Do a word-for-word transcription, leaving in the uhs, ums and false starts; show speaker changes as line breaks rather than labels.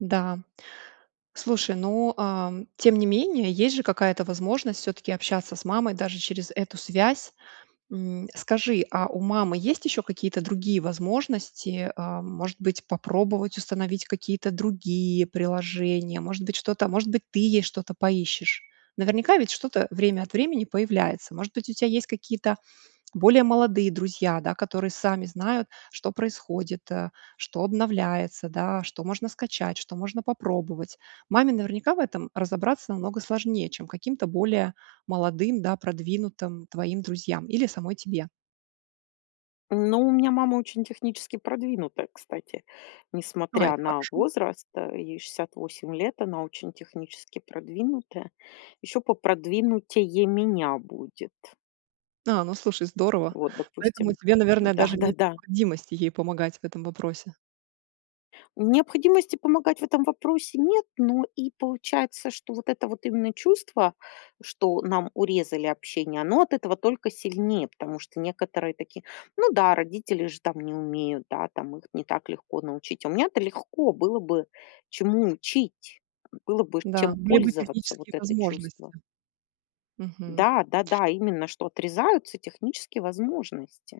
Да, слушай, ну, ам, тем не менее, есть же какая-то возможность всё-таки общаться с мамой даже через эту связь. М, скажи, а у мамы есть ещё какие-то другие возможности? А, может быть, попробовать установить какие-то другие приложения? Может быть, что-то а может быть, ты ей что-то поищешь? Наверняка ведь что-то время от времени появляется. Может быть, у тебя есть какие-то более молодые друзья, да, которые сами знают, что происходит, а что обновляется, да. Что можно скачать, что можно попробовать. Маме наверняка в этом разобраться намного сложнее, чем каким-то более молодым, да, продвинутым твоим друзьям или самой тебе.
Ну, у меня мама очень технически продвинутая, кстати.
А,
Несмотря
это
на
хорошо.
возраст, а ей шестьдесят восемь лет, она очень технически продвинутая. Ещё попродвинутее меня будет.
А, ну слушай, здорово.
Вот,
Поэтому
допустим
тебе, наверное, даже нет
Да-да-да.
необходимости ей помогать в этом вопросе.
Необходимости помогать в этом вопросе нет, но и получается, что вот это вот именно чувство, что нам урезали общение, оно от этого только сильнее. Потому что некоторые такие: "Ну да, родители же там не умеют, да, там их не так легко научить". А у меня-то легко было бы чему учить. Было бы
Да,
чем
были бы
пользоваться вот
технические
это чувство.
возможности. Мгм.
Да да-да, именно, что отрезаются технические возможности.